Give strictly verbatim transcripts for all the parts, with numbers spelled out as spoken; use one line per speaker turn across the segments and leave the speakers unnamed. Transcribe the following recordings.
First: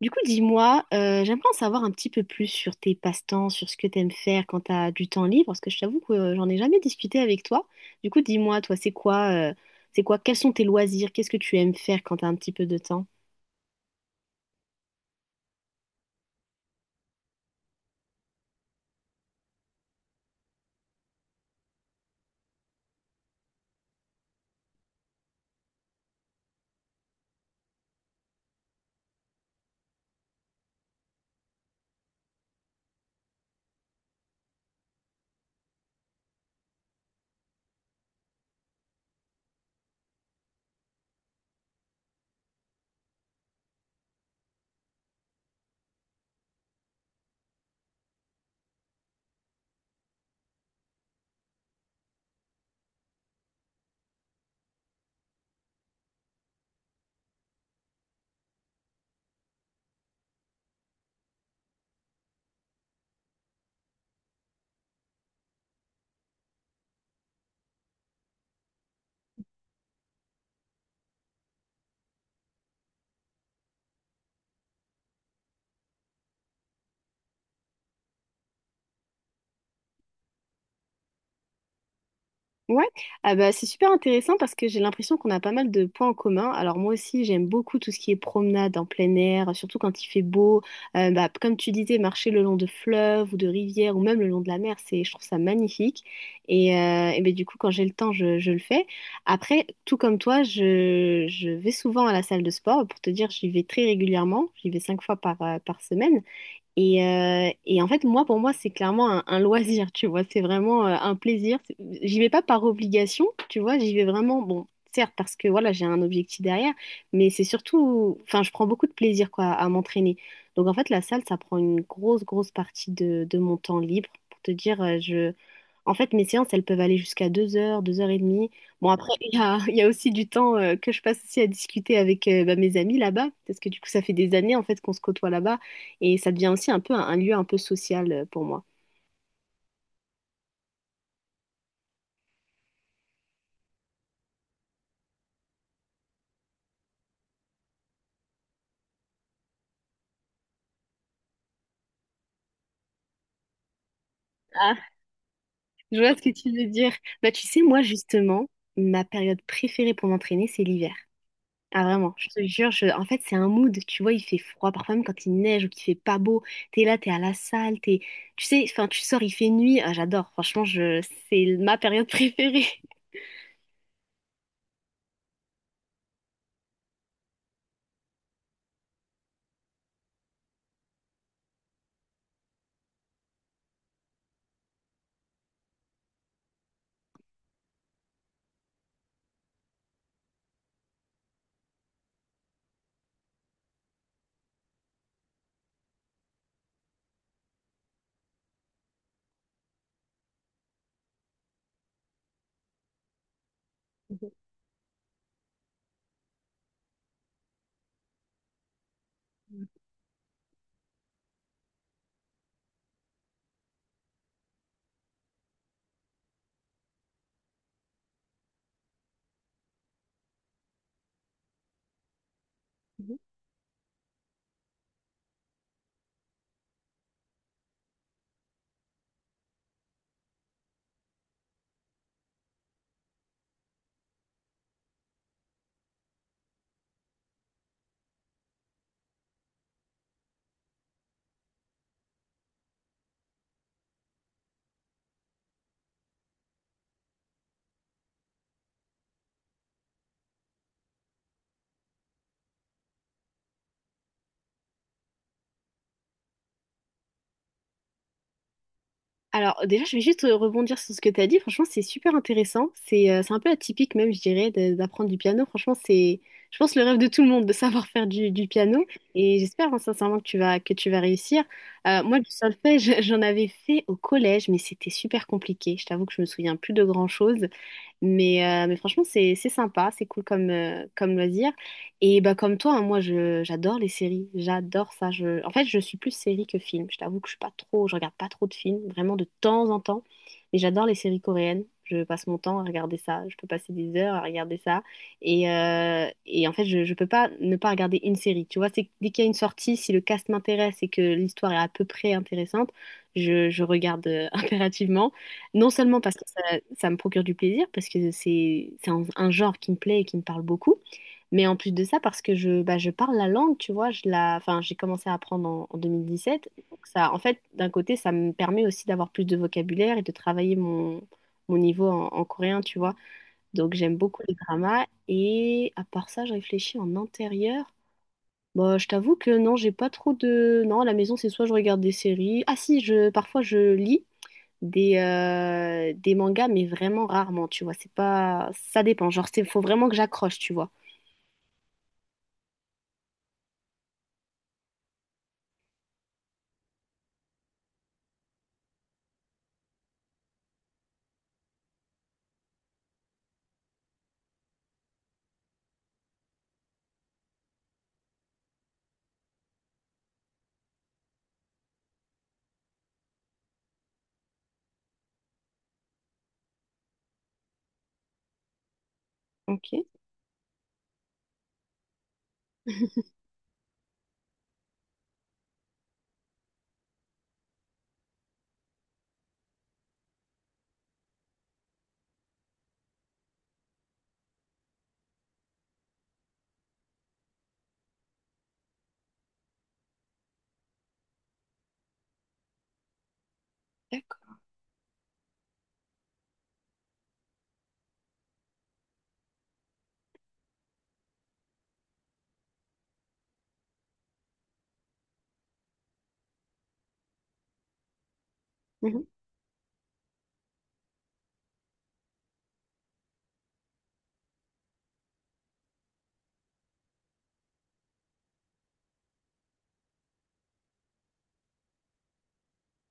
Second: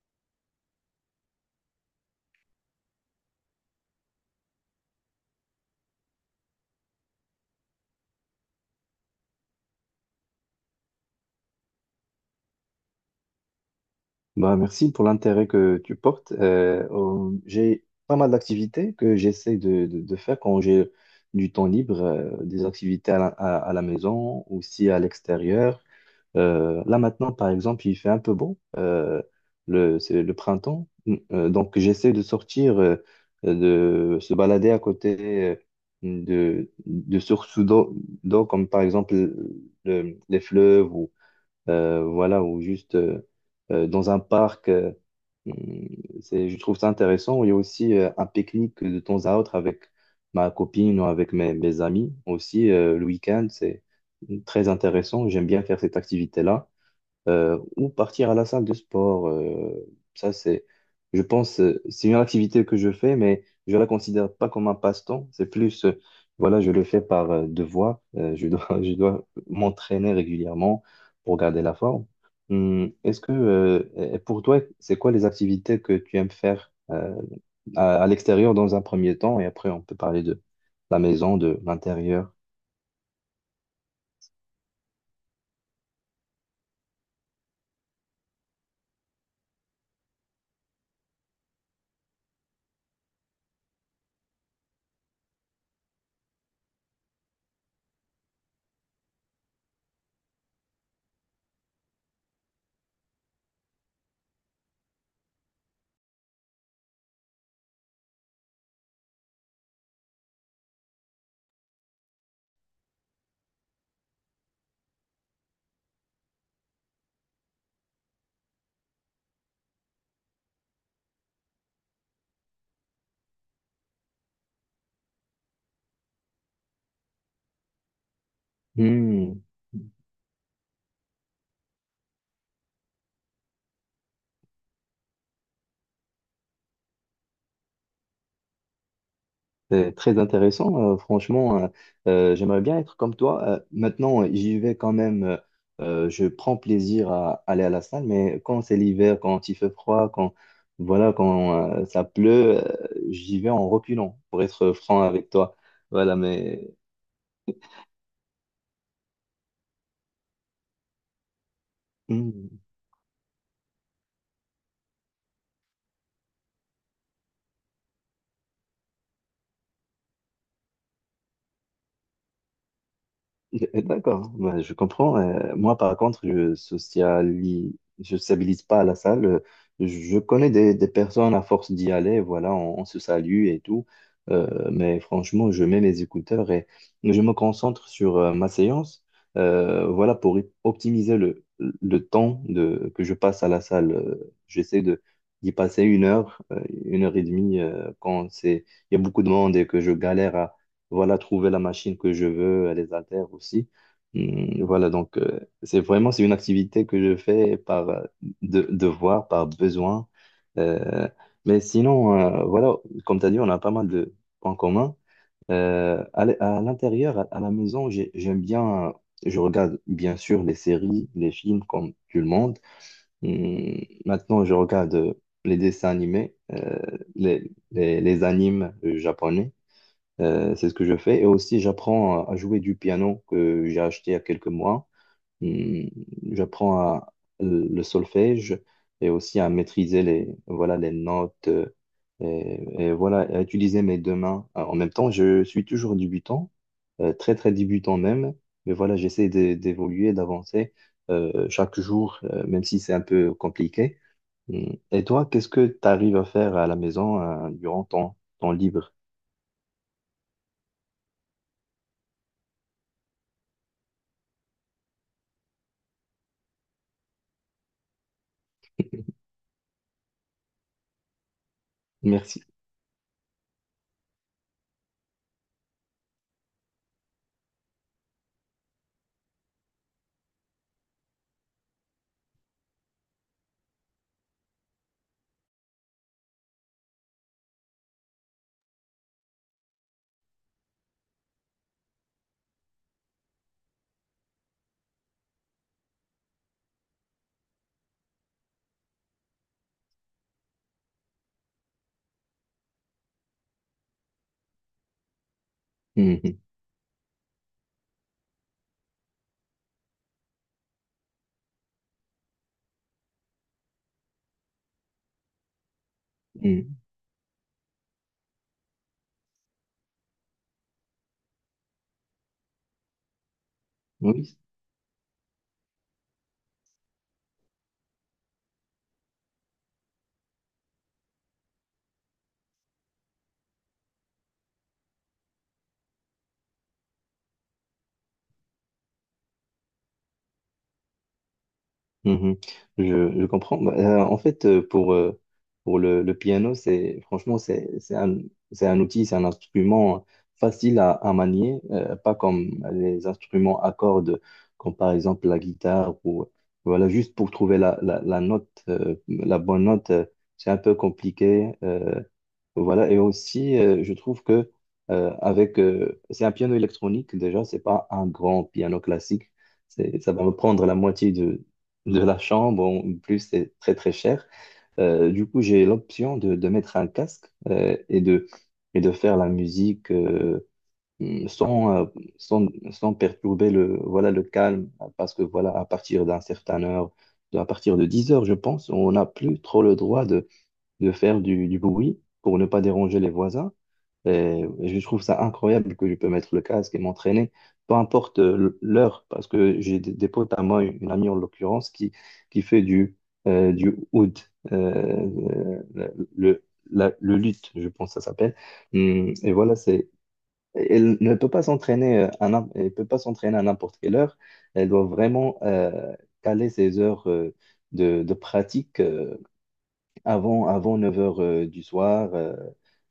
Du coup, dis-moi, euh, j'aimerais en savoir un petit peu plus sur tes passe-temps, sur ce que t'aimes faire quand t'as du temps libre, parce que je t'avoue que euh, j'en ai jamais discuté avec toi. Du coup, dis-moi, toi, c'est quoi, euh, c'est quoi, quels sont tes loisirs, qu'est-ce que tu aimes faire quand t'as un petit peu de temps?
Bah, merci pour l'intérêt que tu portes. Euh, euh, j'ai pas mal d'activités que j'essaie de, de- de faire quand j'ai du temps libre, euh, des activités à la, à- à la maison, aussi à l'extérieur. Euh, là maintenant, par exemple, il fait un peu beau, euh, le, c'est le printemps, Hum, Euh, donc j'essaie de sortir, euh, de se balader à côté euh, de, de sources d'eau, d'eau, comme par exemple le- les fleuves, euh, voilà, ou juste euh, euh, dans un parc. euh, hum, c'est, je trouve ça intéressant. Il y a aussi euh, un pique-nique de temps à autre avec ma copine ou avec mes, mes amis aussi. Euh, le week-end, c'est très intéressant. J'aime bien faire cette activité-là euh, ou partir à la salle de sport. Euh, ça, c'est, je pense, euh, c'est une activité que je fais, mais je la considère pas comme un passe-temps. C'est plus, euh, voilà, je le fais par euh, devoir. Euh, je dois, je dois m'entraîner régulièrement pour garder la forme. Hum, est-ce que, euh, et pour toi, c'est quoi les activités que tu aimes faire euh, à, à l'extérieur dans un premier temps, et après on peut parler de la maison, de l'intérieur.
Ouais, ah bah, c'est super intéressant parce que j'ai l'impression qu'on a pas mal de points en commun. Alors moi aussi, j'aime beaucoup tout ce qui est promenade en plein air, surtout quand il fait beau. Euh, bah, comme tu disais, marcher le long de fleuves ou de rivières ou même le long de la mer, c'est, je trouve ça magnifique. Et, euh, et ben, du coup, quand j'ai le temps, je, je le fais. Après, tout comme toi, je, je vais souvent à la salle de sport. Pour te dire, j'y vais très régulièrement. J'y vais cinq fois par, euh, par semaine. Et, euh, et en fait, moi, pour moi, c'est clairement un, un loisir, tu vois. C'est vraiment euh, un plaisir. C'est- J'y vais pas par obligation, tu vois. J'y vais vraiment, bon, certes, parce que voilà, j'ai un objectif derrière, mais c'est surtout, enfin, je prends beaucoup de plaisir, quoi, à m'entraîner. Donc, en fait, la salle, ça prend une grosse, grosse partie de, de mon temps libre. Pour te dire, euh, je. En fait, mes séances, elles peuvent aller jusqu'à deux heures, deux heures et demie. Bon, après, il y
Hum,
a, il y a aussi du temps euh, que je passe aussi à discuter avec euh, bah, mes amis là-bas, parce que du coup, ça fait des années, en fait, qu'on se côtoie là-bas. Et ça devient aussi un peu un, un lieu un peu social euh, pour moi.
C'est très intéressant, euh, franchement, euh, euh, j'aimerais bien être comme toi. Euh, maintenant, j'y vais quand même, euh, euh, je prends plaisir à aller à la salle, mais quand c'est l'hiver, quand il fait froid, quand voilà, quand euh, ça pleut, euh, j'y vais en reculant, pour être
Ah,
franc avec toi.
je vois
Voilà,
ce que tu veux
mais
dire. Bah, tu sais, moi, justement, ma période préférée pour m'entraîner, c'est l'hiver. Ah, vraiment, je te
hmm.
jure, je- en fait, c'est un mood. Tu vois, il fait froid, parfois même quand il neige ou qu'il fait pas beau. T'es là, t'es à la salle, t'es. Tu sais, enfin, tu sors, il fait nuit. Ah, j'adore, franchement, je. C'est ma période préférée.
Eh, eh, D'accord, ouais, je comprends. Euh, moi, par contre, je sociali- je sociabilise pas à la salle. Euh, Je connais des, des personnes à force d'y aller, voilà, on, on se salue et tout. Euh, mais franchement, je mets mes écouteurs et je me concentre sur euh, ma séance, euh, voilà, pour y- optimiser le, le temps de, que je passe à la salle. Euh, J'essaie de d'y passer une heure, euh, une heure et demie, euh, quand c'est, il y a beaucoup de monde et que je galère voilà, trouver la machine que je veux, les haltères aussi. Hum, Voilà, donc euh, c'est vraiment c'est une activité que je fais par euh, de, devoir, par besoin. Euh, mais sinon, euh, voilà, comme tu as dit, on a pas mal de points communs. Euh, à l- à l'intérieur, à, à la maison, j'ai- j'aime bien, euh, je regarde bien sûr les séries, les films comme tout le monde. Hum, Maintenant, je regarde euh, les dessins animés, euh, les, les, les animes euh, japonais. Euh, c'est ce que je fais. Et aussi, j'apprends à à jouer du piano que j'ai acheté il y a quelques mois. Hum, J'apprends à- le solfège et aussi à maîtriser les, voilà, les notes, euh, et, et voilà, à utiliser mes deux mains. Alors, En même temps, je suis toujours débutant, euh, très très débutant même. Mais voilà, j'essaie d'é- d'évoluer, d'avancer euh, chaque jour, euh, même si c'est un peu compliqué. Hum. Et toi, qu'est-ce que tu arrives à faire à la maison euh, durant ton temps libre?
Alors déjà, je vais juste euh, rebondir sur ce que tu as dit. Franchement, c'est super intéressant. C'est euh, c'est un peu atypique même, je dirais, de- d'apprendre du piano. Franchement, c'est, je pense, le rêve de tout le monde de savoir faire du, du piano. Et j'espère hein, sincèrement que tu vas, que tu vas réussir. Euh, moi, du
Merci.
solfège, j'en avais fait au collège, mais c'était super compliqué. Je t'avoue que je me souviens plus de grand-chose. Mais, euh, mais franchement, c'est c'est sympa, c'est cool comme, euh, comme loisir. Et bah, comme toi, hein, moi, je, j'adore les séries, j'adore ça. Je. En fait, je suis plus série que film. Je t'avoue que je suis pas trop, je regarde pas trop de films, vraiment de temps en temps. Mais j'adore les séries coréennes. Je passe mon temps à regarder ça. Je peux passer des heures à regarder ça. Et, euh, et en fait, je, je peux pas ne pas regarder une série. Tu vois, c'est que dès qu'il y a une sortie, si le cast m'intéresse et que l'histoire est à peu près intéressante, je, je regarde euh, impérativement. Non seulement parce que ça, ça me procure du plaisir, parce que c'est c'est un, un genre qui me plaît et qui me parle beaucoup, mais en plus de ça, parce que je, bah, je parle la langue, tu vois, je la, enfin, j'ai commencé à apprendre en, en deux mille dix-sept.
Mm.
Donc ça, en fait, d'un côté, ça me permet aussi d'avoir plus de vocabulaire et de travailler mon, mon niveau en, en coréen, tu vois. Donc j'aime beaucoup les
Oui,
dramas. Et à part ça, je réfléchis en intérieur. Bah, je t'avoue que non, j'ai pas trop de. Non, à la maison, c'est soit je regarde des séries. Ah si, je, parfois je lis des, euh, des mangas, mais vraiment rarement, tu vois. C'est pas. Ça dépend, genre, il faut vraiment que j'accroche, tu vois.
mhm. Je, je comprends. Bah, euh, en fait, euh, pour, euh, pour le, le piano, c'est franchement, c'est, c'est un, c'est un outil, c'est un instrument, euh, facile à, à manier, euh, pas comme les instruments à cordes, comme par exemple la guitare, ou voilà, juste pour trouver la, la, la note, euh, la bonne note, euh, c'est un peu compliqué. euh, Voilà, et aussi, euh, je trouve que euh, avec, euh, c'est un piano électronique déjà, c'est pas un grand piano classique.
Ok,
C'est, ça va me prendre la moitié de, de la chambre, en plus c'est très très cher. Euh, du coup, j'ai l'option de, de mettre un casque euh, et de, et de faire la musique euh, sans, euh, sans, sans perturber le, voilà, le calme, parce que voilà, à partir d'un certain heure, à partir de dix heures, je pense, on n'a plus trop le droit de faire du, du bruit pour ne pas déranger les voisins.
d'accord.
Et je trouve ça incroyable que je peux mettre le casque et m'entraîner, peu importe euh, l'heure, parce que j'ai des, des potes à moi, une amie en l'occurrence, qui, qui fait du, euh, du oud, euh, le, le- la- le luth, je pense que ça s'appelle.
Mhm.
Hum, Et voilà, c'est. Elle ne peut pas s'entraîner euh, à, n'im- elle peut pas s'entraîner à n'importe quelle heure. Elle doit vraiment euh, caler ses heures euh, de, de pratique euh, avant, avant neuf heures euh, du soir. euh,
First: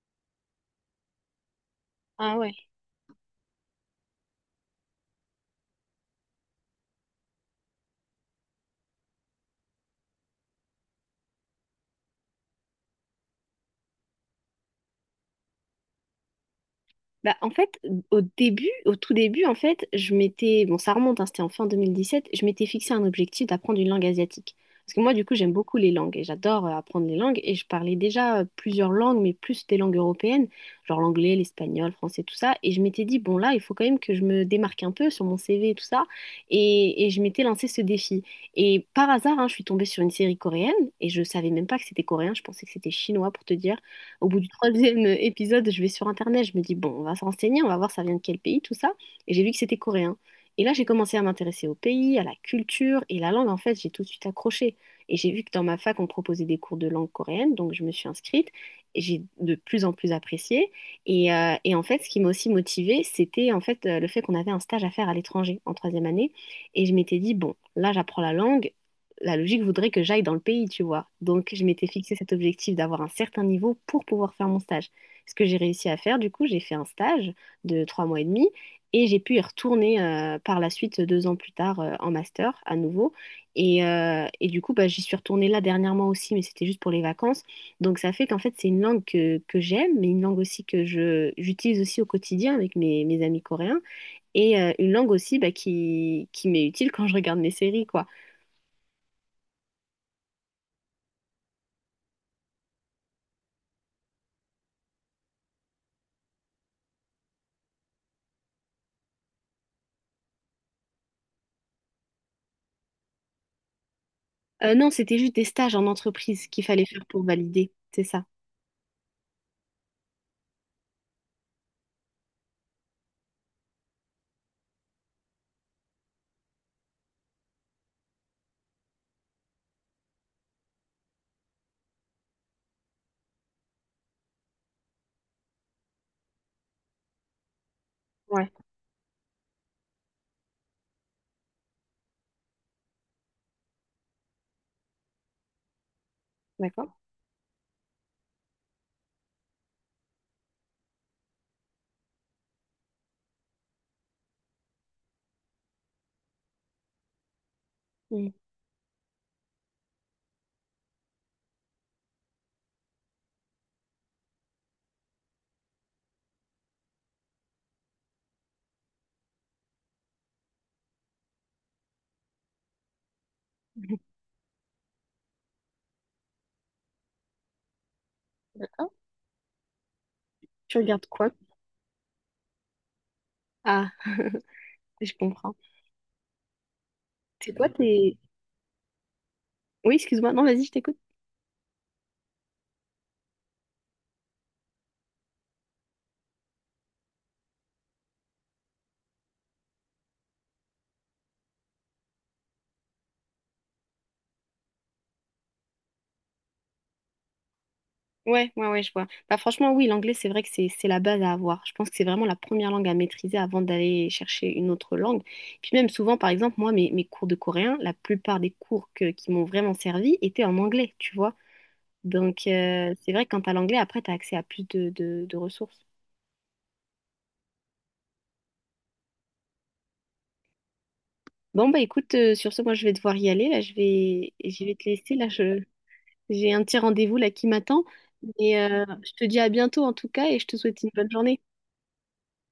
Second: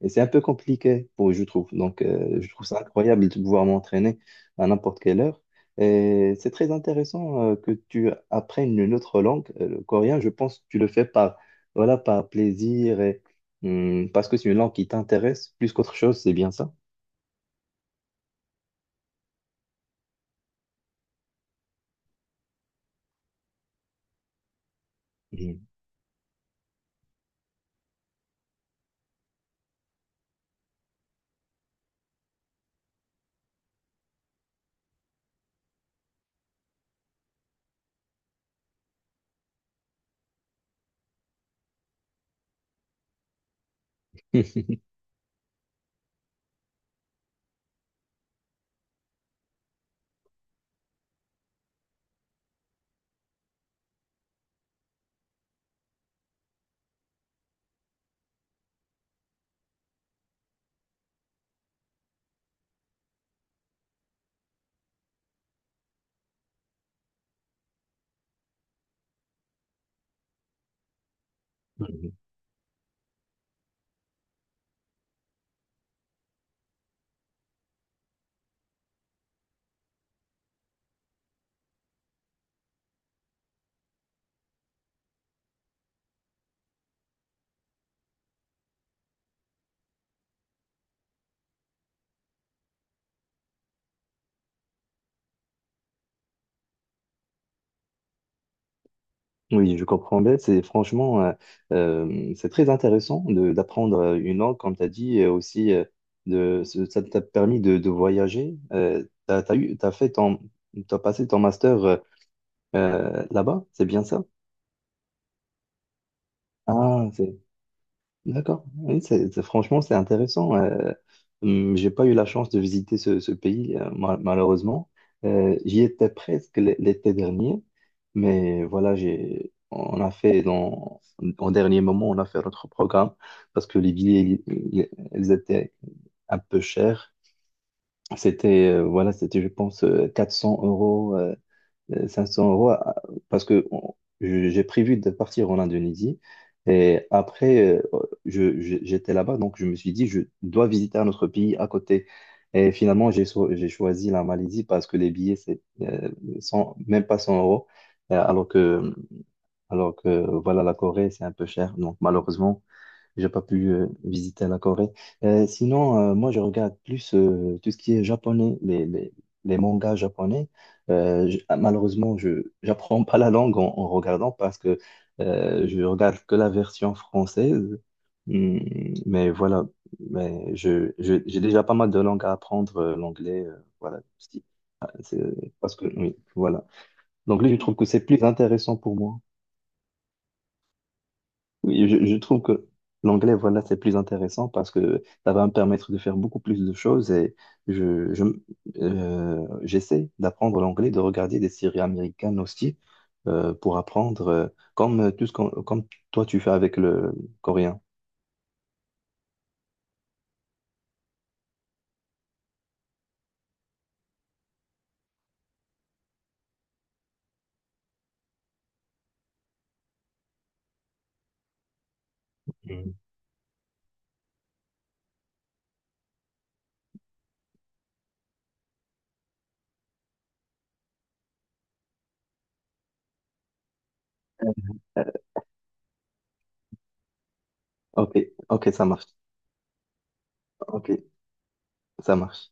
Et c'est un peu compliqué, pour, je trouve. Donc,
Ah
euh, je
ouais.
trouve ça incroyable de pouvoir m'entraîner à n'importe quelle heure. Et c'est très intéressant euh, que tu apprennes une autre langue, euh, le coréen. Je pense que tu le fais par, voilà, par plaisir et hum, parce que c'est une langue qui t'intéresse plus qu'autre chose, c'est bien ça?
Bah, en fait, au début, au tout début, en fait, je m'étais, bon, ça remonte, hein, c'était en fin deux mille dix-sept, je m'étais fixé un objectif d'apprendre une langue asiatique. Parce que moi, du coup, j'aime beaucoup les langues et j'adore euh, apprendre les langues. Et je parlais déjà euh, plusieurs langues, mais plus des langues européennes, genre l'anglais, l'espagnol, le français, tout ça. Et je m'étais dit, bon, là, il faut quand même que je me démarque un peu sur mon C V et tout ça. Et, et je m'étais lancé ce défi. Et par hasard, hein, je suis tombée sur une série coréenne et je savais même pas que c'était coréen, je pensais que c'était chinois pour te dire. Au bout du
Mhm.
troisième épisode, je vais sur Internet, je me dis, bon, on va se renseigner, on va voir ça vient de quel pays, tout ça. Et j'ai vu que c'était coréen. Et là, j'ai commencé à m'intéresser au pays, à la culture et la langue, en fait, j'ai tout de suite accroché. Et j'ai vu que dans ma fac, on proposait des cours de langue coréenne, donc je me suis inscrite. Et j'ai de plus en plus apprécié. Et, euh, et en fait, ce qui m'a aussi motivée, c'était en fait euh, le fait qu'on avait un stage à faire à l'étranger en troisième année. Et je m'étais dit, bon, là, j'apprends la langue, la logique voudrait que j'aille dans le pays, tu vois. Donc, je m'étais fixé cet objectif d'avoir un certain niveau pour pouvoir faire mon stage. Ce que j'ai réussi à faire, du coup, j'ai fait un stage de trois mois et demi et j'ai pu y retourner euh, par la suite deux ans plus tard euh, en master à nouveau. Et, euh, et du coup, bah, j'y suis retournée là dernièrement aussi, mais c'était juste pour les vacances. Donc, ça fait qu'en fait, c'est une langue que, que j'aime, mais une langue aussi que je, j'utilise aussi au quotidien avec mes, mes amis coréens et euh, une langue aussi bah, qui, qui m'est utile quand je regarde mes séries, quoi.
Oui, je comprends bien. C'est franchement, euh, euh, c'est très intéressant de- d'apprendre euh, une langue, comme tu as dit, et aussi euh, de, ce- ça t'a permis de, de voyager. Euh, t'as, t'as eu, t'as fait ton, t'as passé ton master euh, euh, là-bas, c'est bien ça?
Euh, non, c'était juste des stages en entreprise qu'il fallait faire
Ah,
pour valider, c'est ça.
D'accord. Oui, c'est, c'est- franchement, c'est intéressant. Euh, hum, j'ai pas eu la chance de visiter ce, ce pays, euh, mal- malheureusement. Euh, j'y étais presque l- l'été dernier, mais voilà, j'ai, on a fait dans, en dernier moment, on a fait notre programme parce que les billets, ils- ils ils étaient un peu chers.
Ouais,
C'était, euh, voilà, c'était, je pense, euh, quatre cents euros euh, euh, cinq cents euros à- parce que on- je- j'ai prévu de partir en Indonésie
d'accord.
et après euh, je- je- j'étais là-bas donc je me suis dit je dois visiter un autre pays à côté et finalement j'ai so- j'ai choisi la Malaisie parce que les billets c'est euh, cent- même pas cent euros, euh,
Mm.
alors que alors que voilà la Corée c'est un peu cher donc malheureusement j'ai pas pu euh, visiter la Corée. Euh, sinon, euh, moi, je regarde plus euh, tout ce qui est japonais, les, les, les mangas japonais. Euh, je- ah, malheureusement, je j'apprends pas la langue en, en regardant parce que euh, je regarde que la version française. Hmm,
D'accord.
mais voilà, mais
Tu
je,
regardes
je-
quoi?
j'ai déjà pas mal de langues à apprendre, euh, l'anglais, euh,
Ah,
voilà. Si- ah,
je
c'est-
comprends.
Parce que, oui, voilà. Donc, lui,
C'est
je
quoi
trouve que c'est
tes.
plus intéressant pour moi.
Oui, excuse-moi. Non, vas-y, je t'écoute.
Oui, je, je trouve que l'anglais, voilà, c'est plus intéressant parce que ça va me permettre de faire beaucoup plus de choses et je, je, euh, j'essaie d'apprendre l'anglais, de regarder des séries américaines aussi, euh, pour apprendre, euh, comme euh, tout ce qu'on, comme toi tu fais avec le coréen.
Ouais, ouais, ouais, je vois. Bah, franchement, oui, l'anglais, c'est vrai que c'est c'est la base à avoir. Je pense que c'est vraiment la première langue à maîtriser avant d'aller chercher une autre langue. Puis même souvent, par exemple, moi, mes, mes cours de coréen, la plupart des cours que- qui m'ont vraiment servi étaient en anglais, tu vois. Donc,
Mhm.
euh, c'est vrai que quand t'as l'anglais, après, t'as accès à plus de, de de ressources. Bon, bah écoute, euh, sur ce, moi je vais devoir y aller. Là, je vais, je vais te
Euh,
laisser. Là, je- j'ai un petit rendez-vous là qui m'attend.
Ok,
Et
ok, ça
euh,
marche.
je te dis à bientôt en tout cas et je te souhaite une
Ok,
bonne journée.
ça marche.